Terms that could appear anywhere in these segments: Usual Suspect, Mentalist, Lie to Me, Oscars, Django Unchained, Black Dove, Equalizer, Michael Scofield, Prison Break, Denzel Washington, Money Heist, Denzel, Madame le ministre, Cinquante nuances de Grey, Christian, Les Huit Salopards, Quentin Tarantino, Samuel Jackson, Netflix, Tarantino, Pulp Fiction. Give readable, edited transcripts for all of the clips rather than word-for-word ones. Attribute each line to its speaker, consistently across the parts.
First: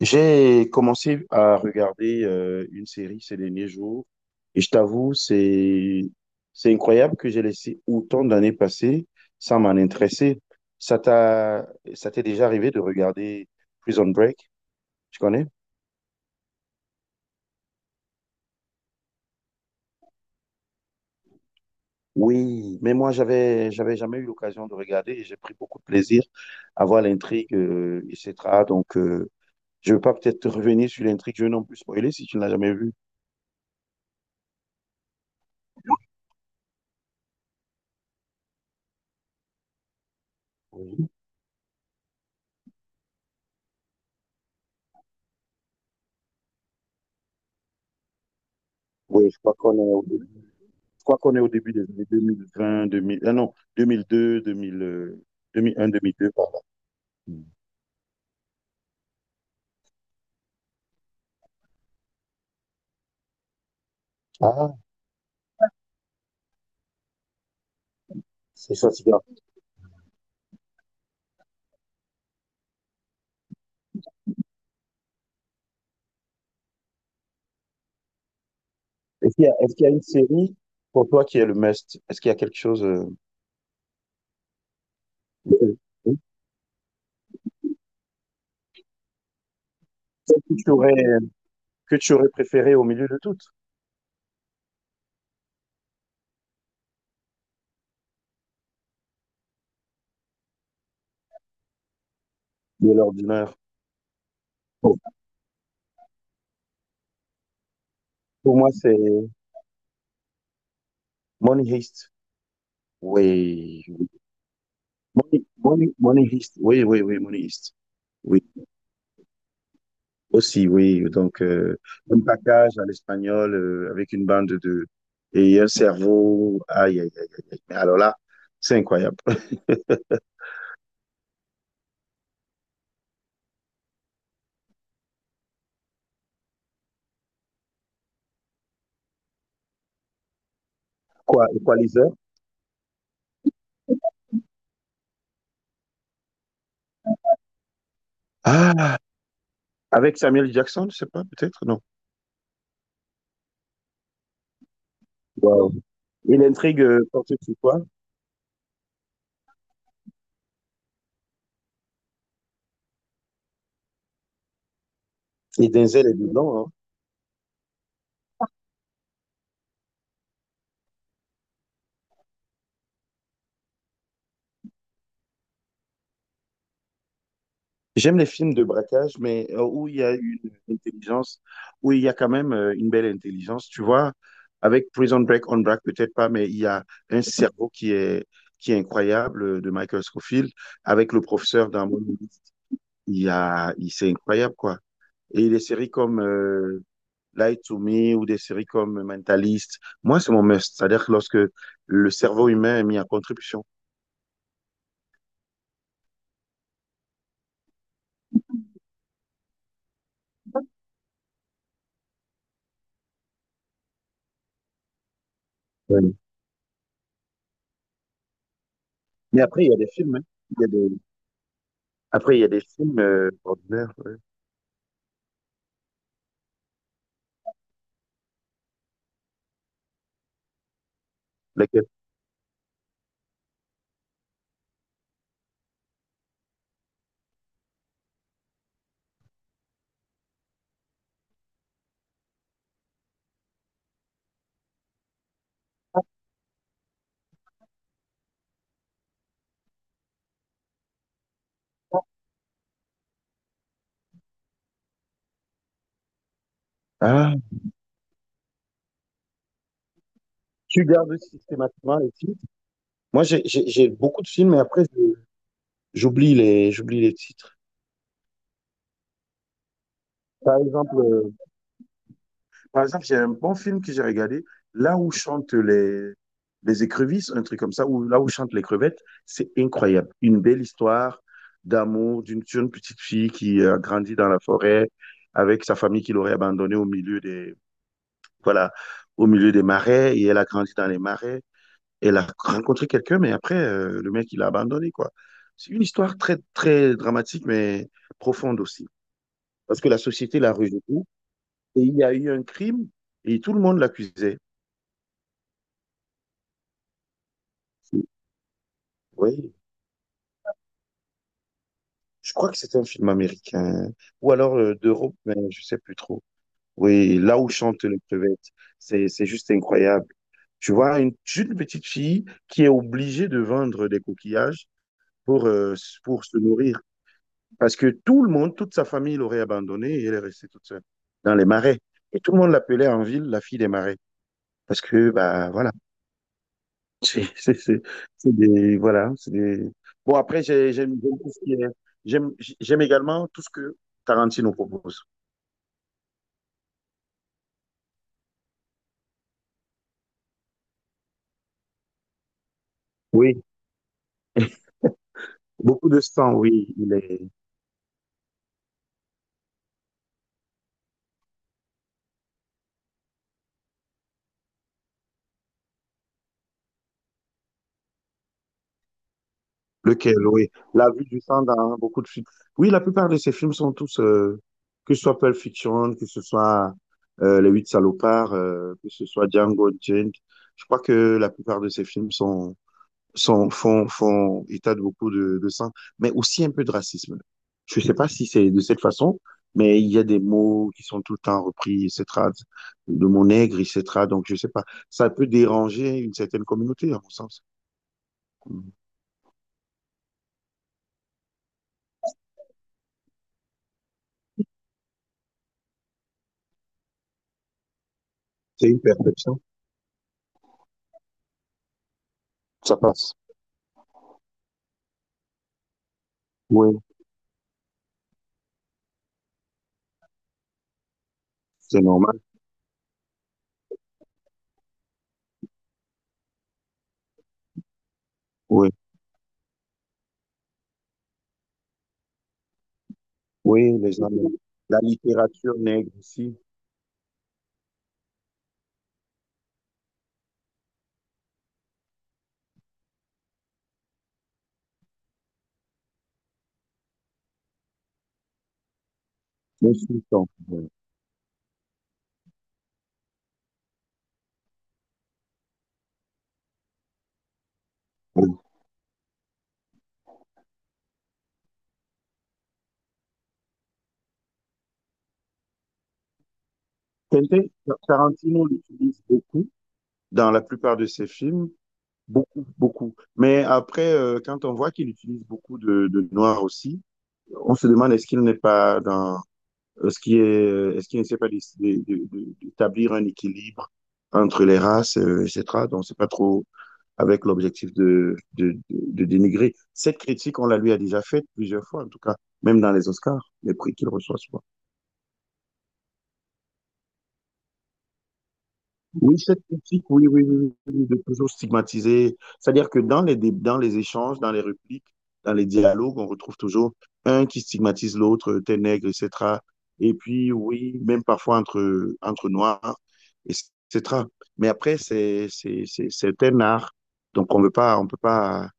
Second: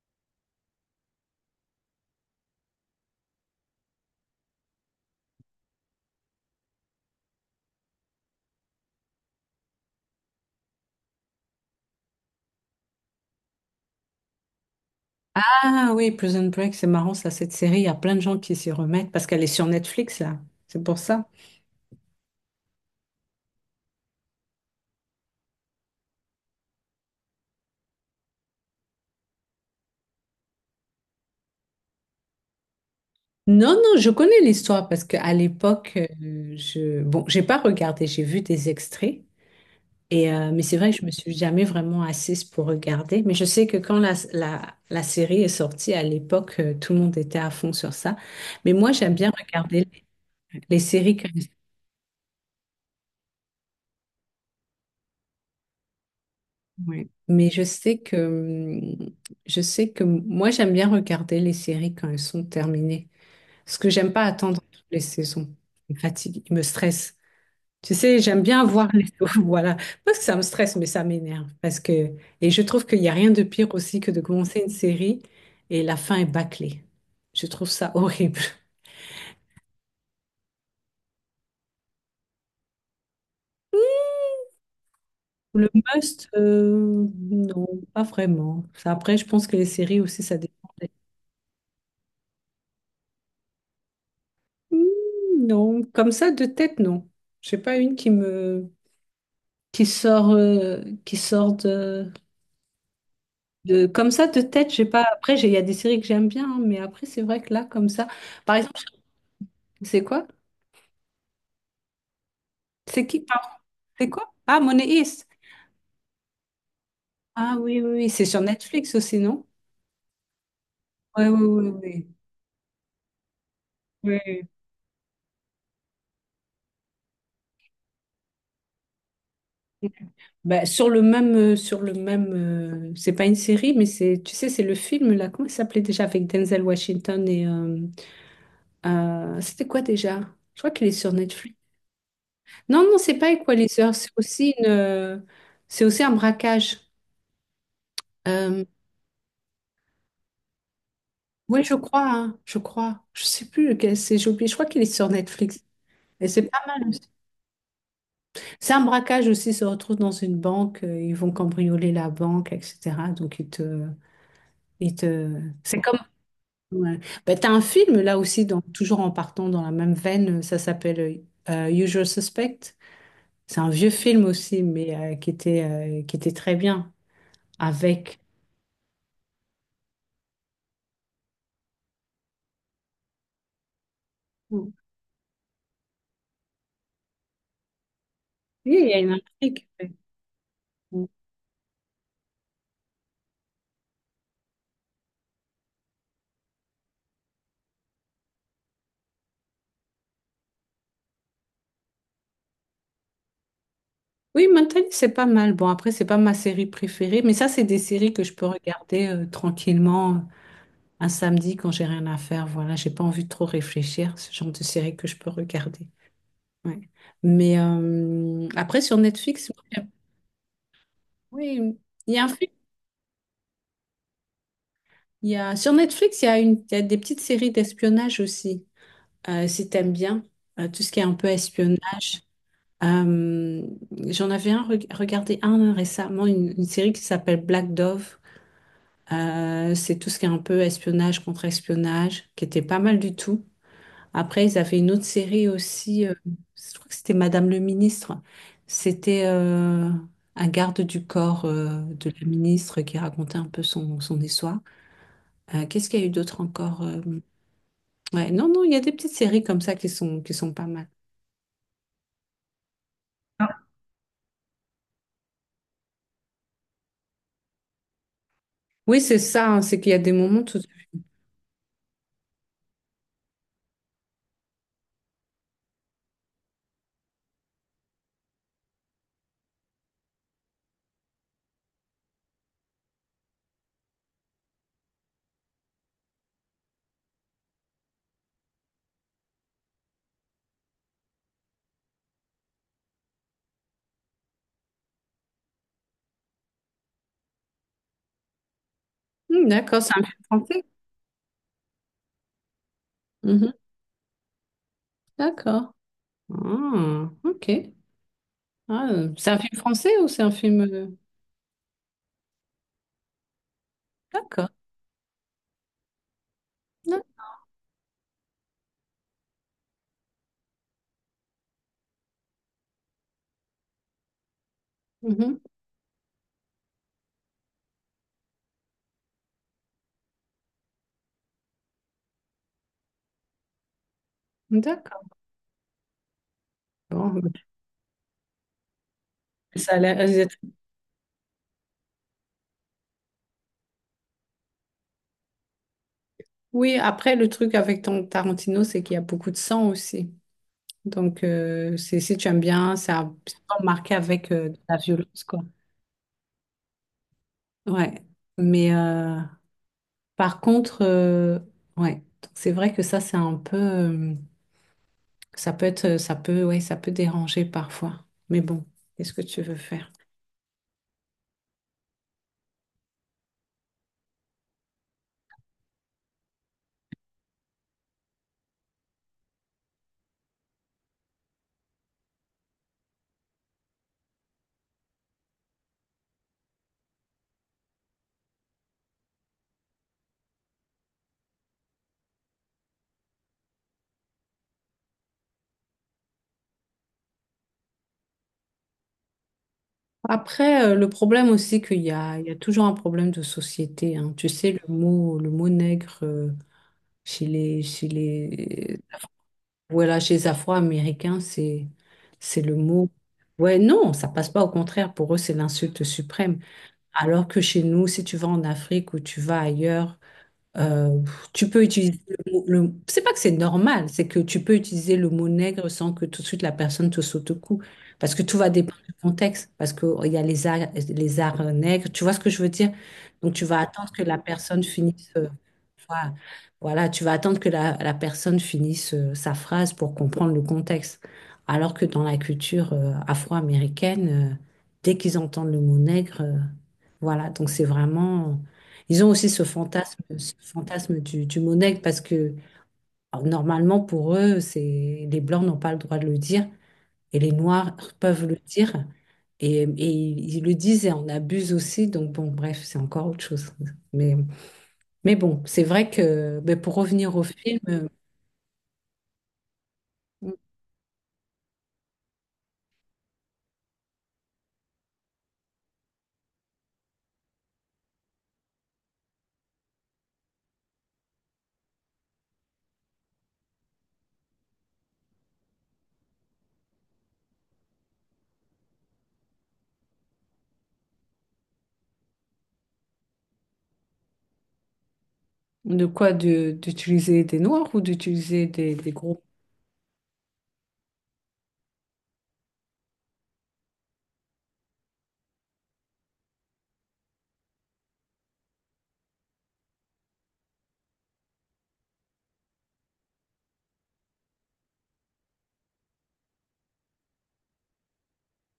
Speaker 1: J'ai commencé à regarder une série ces derniers jours et je t'avoue, c'est incroyable que j'ai laissé autant d'années passer sans m'en intéresser. Ça t'a Ça t'est déjà arrivé de regarder Prison Break, tu connais?
Speaker 2: Ah oui, Prison Break, c'est marrant ça, cette série, il y a plein de gens qui s'y remettent parce qu'elle est sur Netflix là, c'est pour ça.
Speaker 1: Oui, mais moi j'avais jamais eu l'occasion de regarder et j'ai pris beaucoup de plaisir à voir l'intrigue, etc. Donc, je veux pas peut-être te revenir sur l'intrigue, je vais non plus spoiler si tu ne l'as jamais vu.
Speaker 2: Non, non, je connais l'histoire parce qu'à l'époque, je j'ai pas regardé, j'ai vu des extraits et mais c'est vrai que je
Speaker 1: Oui,
Speaker 2: me suis jamais vraiment assise pour regarder. Mais je sais que quand la série est sortie à l'époque, tout le monde était à fond sur ça. Mais moi, j'aime bien
Speaker 1: oui,
Speaker 2: regarder
Speaker 1: Je
Speaker 2: les séries
Speaker 1: crois qu'on est
Speaker 2: comme ça.
Speaker 1: au début des années 2020, 2000, ah non, 2002, 2000, 2001, 2002, par
Speaker 2: Ouais.
Speaker 1: là.
Speaker 2: Mais je sais que moi, j'aime bien regarder les séries quand elles sont terminées. Parce que j'aime pas attendre
Speaker 1: Ah,
Speaker 2: toutes les saisons. Il me fatigue, il me stresse. Tu sais, j'aime bien
Speaker 1: c'est
Speaker 2: voir
Speaker 1: ça,
Speaker 2: les
Speaker 1: c'est bien.
Speaker 2: voilà. Parce que ça me stresse, mais ça m'énerve. Parce que... Et je trouve qu'il n'y a rien de pire aussi que de commencer une série et la fin est bâclée. Je trouve ça horrible.
Speaker 1: Est-ce qu'il y a une série pour toi qui est le must? Est-ce qu'il y a quelque chose
Speaker 2: Le must, non, pas vraiment. Ça, après, je pense que les séries aussi, ça dépend.
Speaker 1: que tu aurais, que tu aurais préféré au milieu de toutes,
Speaker 2: Hmm, non, comme ça, de tête, non. Je sais pas une qui me... qui sort de...
Speaker 1: de l'ordinaire?
Speaker 2: De, comme ça, de tête, j'ai
Speaker 1: Bon,
Speaker 2: pas. Après, il y a des séries que j'aime bien, hein, mais après, c'est vrai que là, comme ça. Par
Speaker 1: pour moi,
Speaker 2: exemple,
Speaker 1: c'est
Speaker 2: c'est quoi?
Speaker 1: Money Heist.
Speaker 2: C'est qui? Pardon,
Speaker 1: Oui.
Speaker 2: c'est quoi? Ah, Money Heist.
Speaker 1: Money Heist. Oui, oui, oui, Money
Speaker 2: Ah
Speaker 1: Heist.
Speaker 2: oui, oui, oui. C'est sur
Speaker 1: Oui.
Speaker 2: Netflix aussi, non?
Speaker 1: Aussi, oui.
Speaker 2: Ouais, oui,
Speaker 1: Donc,
Speaker 2: oui, oui.
Speaker 1: un package à l'espagnol avec
Speaker 2: Oui.
Speaker 1: une
Speaker 2: Oui.
Speaker 1: bande de, et un cerveau. Aïe, aïe, aïe, aïe, aïe. Mais alors là, c'est incroyable.
Speaker 2: Bah, sur le même, c'est pas une série, mais c'est, tu sais, c'est le film là. Comment il s'appelait déjà avec Denzel Washington et c'était quoi déjà? Je crois qu'il est sur
Speaker 1: Quoi,
Speaker 2: Netflix.
Speaker 1: Equalizer?
Speaker 2: Non, non, c'est pas Equalizer. C'est aussi une, c'est aussi un braquage. Euh,
Speaker 1: Ah, avec Samuel Jackson, je sais pas,
Speaker 2: Oui,
Speaker 1: peut-être,
Speaker 2: je
Speaker 1: non.
Speaker 2: crois, hein, je crois. Je sais plus lequel c'est, j'ai oublié. Je crois qu'il est sur Netflix.
Speaker 1: Wow.
Speaker 2: Et
Speaker 1: Et
Speaker 2: c'est pas
Speaker 1: l'intrigue
Speaker 2: mal aussi.
Speaker 1: porte sur quoi?
Speaker 2: C'est un braquage aussi, ils se retrouvent dans une banque, ils vont cambrioler la banque, etc. Donc ils te...
Speaker 1: Et
Speaker 2: C'est comme...
Speaker 1: Denzel est dedans, hein.
Speaker 2: Ouais. Bah, t'as un film là aussi, toujours en partant dans la même veine, ça s'appelle Usual Suspect. C'est un vieux film aussi, mais qui était très bien
Speaker 1: J'aime
Speaker 2: avec...
Speaker 1: les films de braquage, mais où il y a une intelligence, où il y a quand même une belle intelligence. Tu vois,
Speaker 2: Oui,
Speaker 1: avec Prison Break, On Break, peut-être pas, mais il y a un cerveau qui est
Speaker 2: il y a une
Speaker 1: incroyable
Speaker 2: intrigue.
Speaker 1: de Michael Scofield. Avec le professeur dans Mon Livre, il y a, il, c'est incroyable, quoi. Et des séries comme Lie to Me ou des séries comme Mentalist, moi, c'est mon must. C'est-à-dire que lorsque le cerveau humain est mis en contribution.
Speaker 2: Oui, Mentally, c'est pas mal. Bon, après, c'est pas ma série préférée, mais ça, c'est des séries que je peux regarder tranquillement un samedi quand j'ai rien à faire. Voilà, j'ai pas envie de trop réfléchir. Ce genre de série que je peux regarder.
Speaker 1: Ouais.
Speaker 2: Ouais. Mais après, sur
Speaker 1: Mais
Speaker 2: Netflix,
Speaker 1: après, il y a des films, hein. Il y a des.
Speaker 2: oui, il y a un
Speaker 1: Après, il y a
Speaker 2: film.
Speaker 1: des films ordinaires. Ouais.
Speaker 2: Il y a, sur Netflix, il y a des petites séries d'espionnage aussi, si t'aimes bien tout ce qui est un peu
Speaker 1: Lesquels?
Speaker 2: espionnage. Euh, j'en avais un, regardé un récemment, une série qui s'appelle Black Dove. C'est tout ce qui est un peu espionnage contre espionnage, qui était pas mal du tout. Après, ils avaient une autre série aussi, je crois que c'était Madame le ministre. C'était un garde du corps de la ministre qui racontait un peu son histoire. Qu'est-ce qu'il y a eu d'autre encore?
Speaker 1: Ah,
Speaker 2: Ouais, non, non, il y a des petites séries comme ça qui sont pas
Speaker 1: tu
Speaker 2: mal.
Speaker 1: gardes systématiquement les titres. Moi, j'ai beaucoup de films, mais après, j'oublie les titres.
Speaker 2: Oui, c'est ça, hein, c'est qu'il y a des moments
Speaker 1: Par
Speaker 2: tout...
Speaker 1: exemple, j'ai un bon film que j'ai regardé, là où chantent les écrevisses, un truc comme ça, ou là où chantent les crevettes, c'est incroyable. Une belle histoire d'amour d'une petite fille qui a grandi dans la forêt avec sa famille qui l'aurait abandonnée voilà, au milieu des marais, et elle a grandi dans les marais. Elle a rencontré quelqu'un, mais après, le mec, il a abandonné, quoi. C'est une histoire très, très dramatique, mais profonde aussi.
Speaker 2: Hmm,
Speaker 1: Parce
Speaker 2: d'accord,
Speaker 1: que
Speaker 2: c'est
Speaker 1: la
Speaker 2: un film
Speaker 1: société l'a
Speaker 2: français.
Speaker 1: rejeté et il y a eu un crime et
Speaker 2: Mhm,
Speaker 1: tout le monde l'accusait.
Speaker 2: d'accord. Ah, ok. Ah, c'est un
Speaker 1: Oui,
Speaker 2: film français ou c'est un film...
Speaker 1: je crois que c'est un film américain ou
Speaker 2: d'accord.
Speaker 1: alors d'Europe, mais je sais plus trop.
Speaker 2: Non.
Speaker 1: Oui, là où chante les crevettes, c'est juste incroyable. Tu vois, une petite fille qui est obligée de vendre des coquillages
Speaker 2: Mhm.
Speaker 1: pour, euh, pour se nourrir. Parce que tout le monde, toute sa famille l'aurait abandonnée et elle est restée toute seule dans les marais. Et tout le monde l'appelait en ville la fille des marais. Parce que,
Speaker 2: D'accord.
Speaker 1: bah voilà,
Speaker 2: Bon,
Speaker 1: c'est
Speaker 2: bah,
Speaker 1: c'est- c'est- c'est des. Voilà, c'est des.
Speaker 2: ça a l'air-
Speaker 1: Bon, après,
Speaker 2: c'est-
Speaker 1: j'aime- j'aime également tout ce que Tarantino propose.
Speaker 2: oui, après, le truc avec ton Tarantino, c'est qu'il y a beaucoup de sang aussi. Donc, c'est, si tu aimes bien, ça c'est
Speaker 1: Oui,
Speaker 2: pas marqué avec de la violence, quoi.
Speaker 1: beaucoup de sang, oui, il est.
Speaker 2: Ouais. Mais par contre, ouais. Donc, c'est vrai que ça, c'est un peu. Ça peut être. Ça peut, ouais, ça peut déranger parfois. Mais bon, qu'est-ce que tu veux faire?
Speaker 1: Lequel, oui. La vue du sang dans beaucoup de films. Oui, la plupart de ces films sont tous, que ce soit Pulp Fiction, que ce soit Les Huit Salopards, que ce soit Django Unchained. Je crois que la plupart de ces films font état de beaucoup de sang, mais aussi un peu de racisme. Je ne sais pas si c'est de cette façon, mais il y a des mots qui sont tout le temps repris, etc. De mon nègre, etc. Donc, je ne sais pas. Ça peut déranger une certaine communauté, à mon sens.
Speaker 2: Après, le problème aussi qu'il y a, il y a toujours un problème de société. Hein. Tu sais, le mot nègre. Chez chez
Speaker 1: C'est
Speaker 2: les,
Speaker 1: une perception.
Speaker 2: voilà, chez les Afro-Américains, c'est le
Speaker 1: Ça
Speaker 2: mot.
Speaker 1: passe.
Speaker 2: Ouais, non, ça passe pas. Au contraire, pour eux, c'est l'insulte suprême.
Speaker 1: Oui,
Speaker 2: Alors que chez nous, si tu vas en Afrique ou tu vas ailleurs, euh, tu peux
Speaker 1: c'est
Speaker 2: utiliser
Speaker 1: normal.
Speaker 2: c'est pas que c'est normal, c'est que tu peux utiliser le mot nègre sans que tout de suite la personne te saute au cou, parce que tout va
Speaker 1: Oui,
Speaker 2: dépendre du contexte, parce que oh, il y a les arts nègres, tu vois ce que je veux dire? Donc tu vas
Speaker 1: oui,
Speaker 2: attendre
Speaker 1: les
Speaker 2: que
Speaker 1: gens,
Speaker 2: la personne
Speaker 1: la
Speaker 2: finisse,
Speaker 1: littérature nègre
Speaker 2: voilà,
Speaker 1: ici,
Speaker 2: voilà, tu vas attendre que la personne finisse sa phrase pour comprendre le contexte, alors que dans la culture afro-américaine, dès qu'ils entendent le mot nègre, voilà, donc c'est vraiment ils ont aussi
Speaker 1: on sous-entend.
Speaker 2: ce
Speaker 1: Oui.
Speaker 2: fantasme du mot nègre parce que alors, normalement pour eux, c'est les blancs n'ont pas le droit de le dire et les noirs peuvent le
Speaker 1: Oui.
Speaker 2: dire et ils le disent et on abuse aussi. Donc bon, bref, c'est encore autre chose. Mais, mais bon, c'est vrai que ben, pour revenir au
Speaker 1: Quentin,
Speaker 2: film,
Speaker 1: Tarantino l'utilise beaucoup dans la plupart de ses films, beaucoup, beaucoup. Mais après, quand on voit qu'il utilise beaucoup de noir aussi, on se demande est-ce qu'il n'est pas dans, est-ce qu'il ne sait pas décider d'établir un équilibre entre les races, etc. Donc, c'est pas trop, avec l'objectif de dénigrer. Cette critique, on la lui a déjà faite plusieurs fois, en tout cas, même dans les Oscars, les prix qu'il reçoit souvent.
Speaker 2: de quoi d'utiliser des noirs ou d'utiliser des
Speaker 1: Oui,
Speaker 2: groupes,
Speaker 1: cette critique, oui, oui, oui, oui de toujours stigmatiser. C'est-à-dire que dans les échanges, dans les répliques, dans les dialogues, on retrouve toujours un qui stigmatise l'autre, t'es nègre, etc. Et puis, oui, même parfois entre noirs, etc. Mais après, c'est un art. Donc, on ne peut pas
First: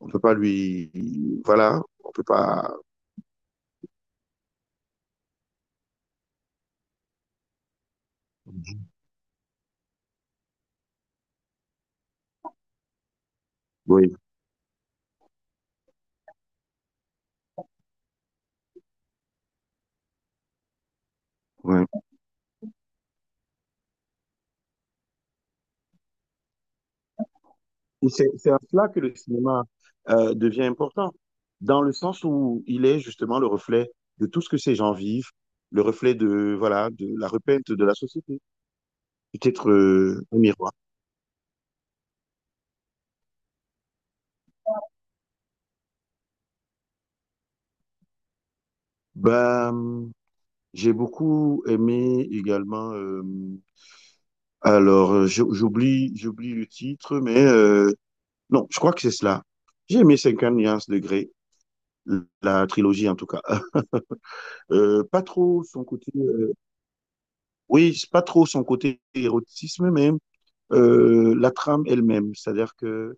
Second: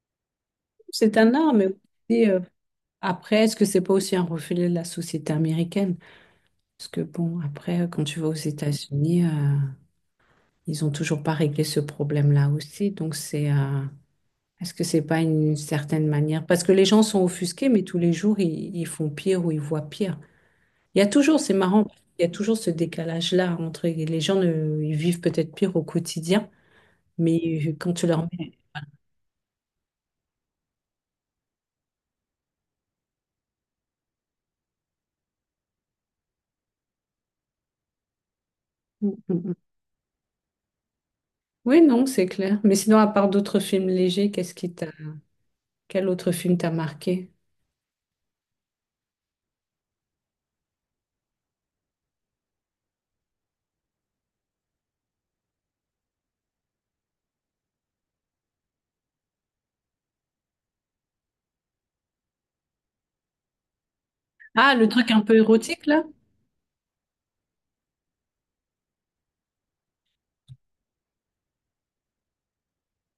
Speaker 1: On ne peut pas lui,
Speaker 2: c'est un art. Mais
Speaker 1: voilà, on ne peut
Speaker 2: aussi,
Speaker 1: pas.
Speaker 2: après, est-ce que c'est pas aussi un reflet de la société américaine? Parce que bon, après, quand tu vas aux États-Unis, ils ont toujours pas réglé ce problème-là aussi. Donc c'est,
Speaker 1: Oui.
Speaker 2: est-ce que c'est pas une certaine manière? Parce que les gens sont offusqués, mais tous les jours ils font pire ou ils voient pire. Il y a toujours, c'est
Speaker 1: Oui.
Speaker 2: marrant, il y a toujours ce décalage-là entre les gens ne, ils vivent peut-être pire au quotidien, mais quand tu leur
Speaker 1: C'est
Speaker 2: mets...
Speaker 1: à cela que le cinéma devient important, dans le sens où il est justement le reflet de tout ce que ces gens vivent, le reflet de voilà de la repeinte de la société,
Speaker 2: Mm, mm, mm.
Speaker 1: peut-être un miroir.
Speaker 2: Oui, non, c'est clair. Mais sinon, à part d'autres films légers, quel autre film t'a marqué?
Speaker 1: Ben, j'ai beaucoup aimé également, alors, j'oublie le titre, mais non, je crois que c'est cela. J'ai aimé Cinquante nuances de Grey, la trilogie en tout cas.
Speaker 2: Ah, le truc un
Speaker 1: Pas
Speaker 2: peu
Speaker 1: trop
Speaker 2: érotique
Speaker 1: son
Speaker 2: là?
Speaker 1: côté, oui, c'est pas trop son côté érotisme, mais la trame elle-même, c'est-à-dire que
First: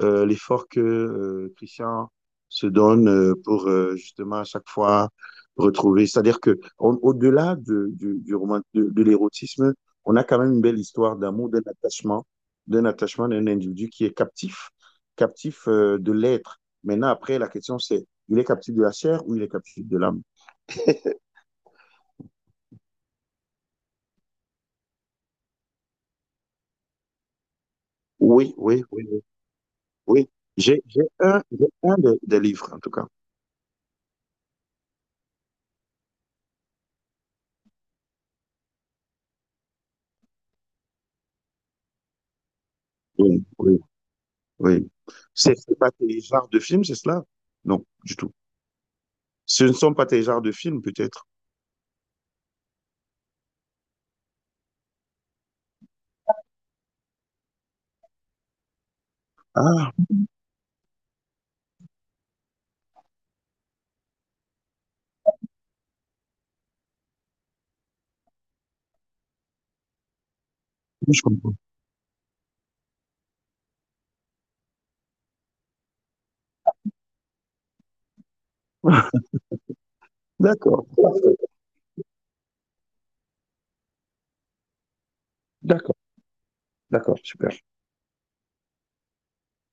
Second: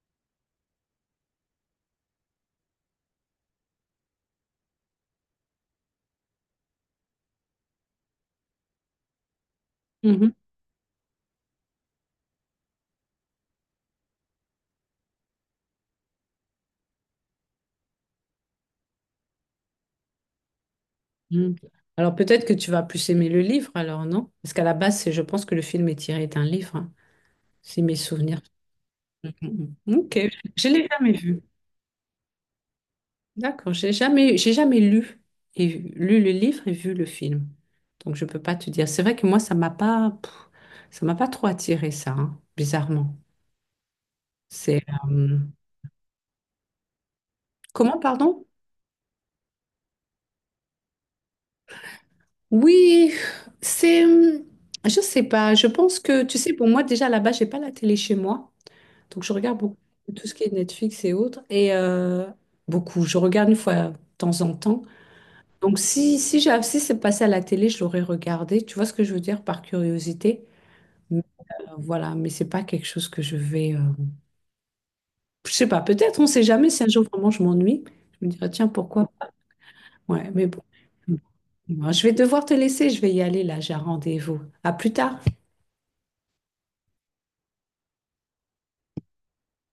Speaker 1: l'effort que Christian se donne pour justement à chaque fois retrouver, c'est-à-dire que au-delà du roman, de l'érotisme, on a quand même une belle histoire d'amour, d'un attachement d'un individu qui est captif, captif de l'être. Maintenant, après, la question c'est, il est captif de la chair ou il est captif de l'âme?
Speaker 2: Mm. Alors peut-être que tu vas plus aimer le livre alors, non? Parce qu'à la base, je pense que le film est tiré d'un livre, hein, si mes souvenirs.
Speaker 1: Oui, oui, oui, oui.
Speaker 2: Mm, mm. Ok,
Speaker 1: Oui,
Speaker 2: je l'ai jamais vu.
Speaker 1: j'ai un des livres, en tout cas.
Speaker 2: D'accord, j'ai jamais lu et lu le livre et vu le film. Donc je peux pas te dire. C'est vrai que moi, ça m'a pas, pff, ça m'a pas trop attiré ça, hein, bizarrement.
Speaker 1: Oui, oui,
Speaker 2: C'est
Speaker 1: oui.
Speaker 2: euh,
Speaker 1: C'est pas tes genres de films, c'est cela? Non,
Speaker 2: comment,
Speaker 1: du tout.
Speaker 2: pardon?
Speaker 1: Ce ne sont pas tes genres de films, peut-être.
Speaker 2: Oui, c'est, je sais pas. Je pense que, tu sais, pour moi déjà là-bas, j'ai pas la télé chez moi. Donc je regarde beaucoup
Speaker 1: Ah,
Speaker 2: tout ce qui est Netflix et autres. Et beaucoup, je regarde une fois de temps en temps. Donc si, si, j'ai, si c'est passé à la télé, je l'aurais regardé. Tu vois ce que je veux dire par curiosité?
Speaker 1: oui,
Speaker 2: Mais,
Speaker 1: je comprends.
Speaker 2: voilà, mais c'est pas quelque chose que je vais... je sais pas, peut-être, on sait jamais. Si un jour vraiment je m'ennuie, je me dirais, tiens, pourquoi? Ouais, mais bon.
Speaker 1: D'accord, parfait.
Speaker 2: Bon, je vais devoir te laisser, je vais y aller là, j'ai un rendez-vous. À plus tard.
Speaker 1: D'accord, d'accord, super.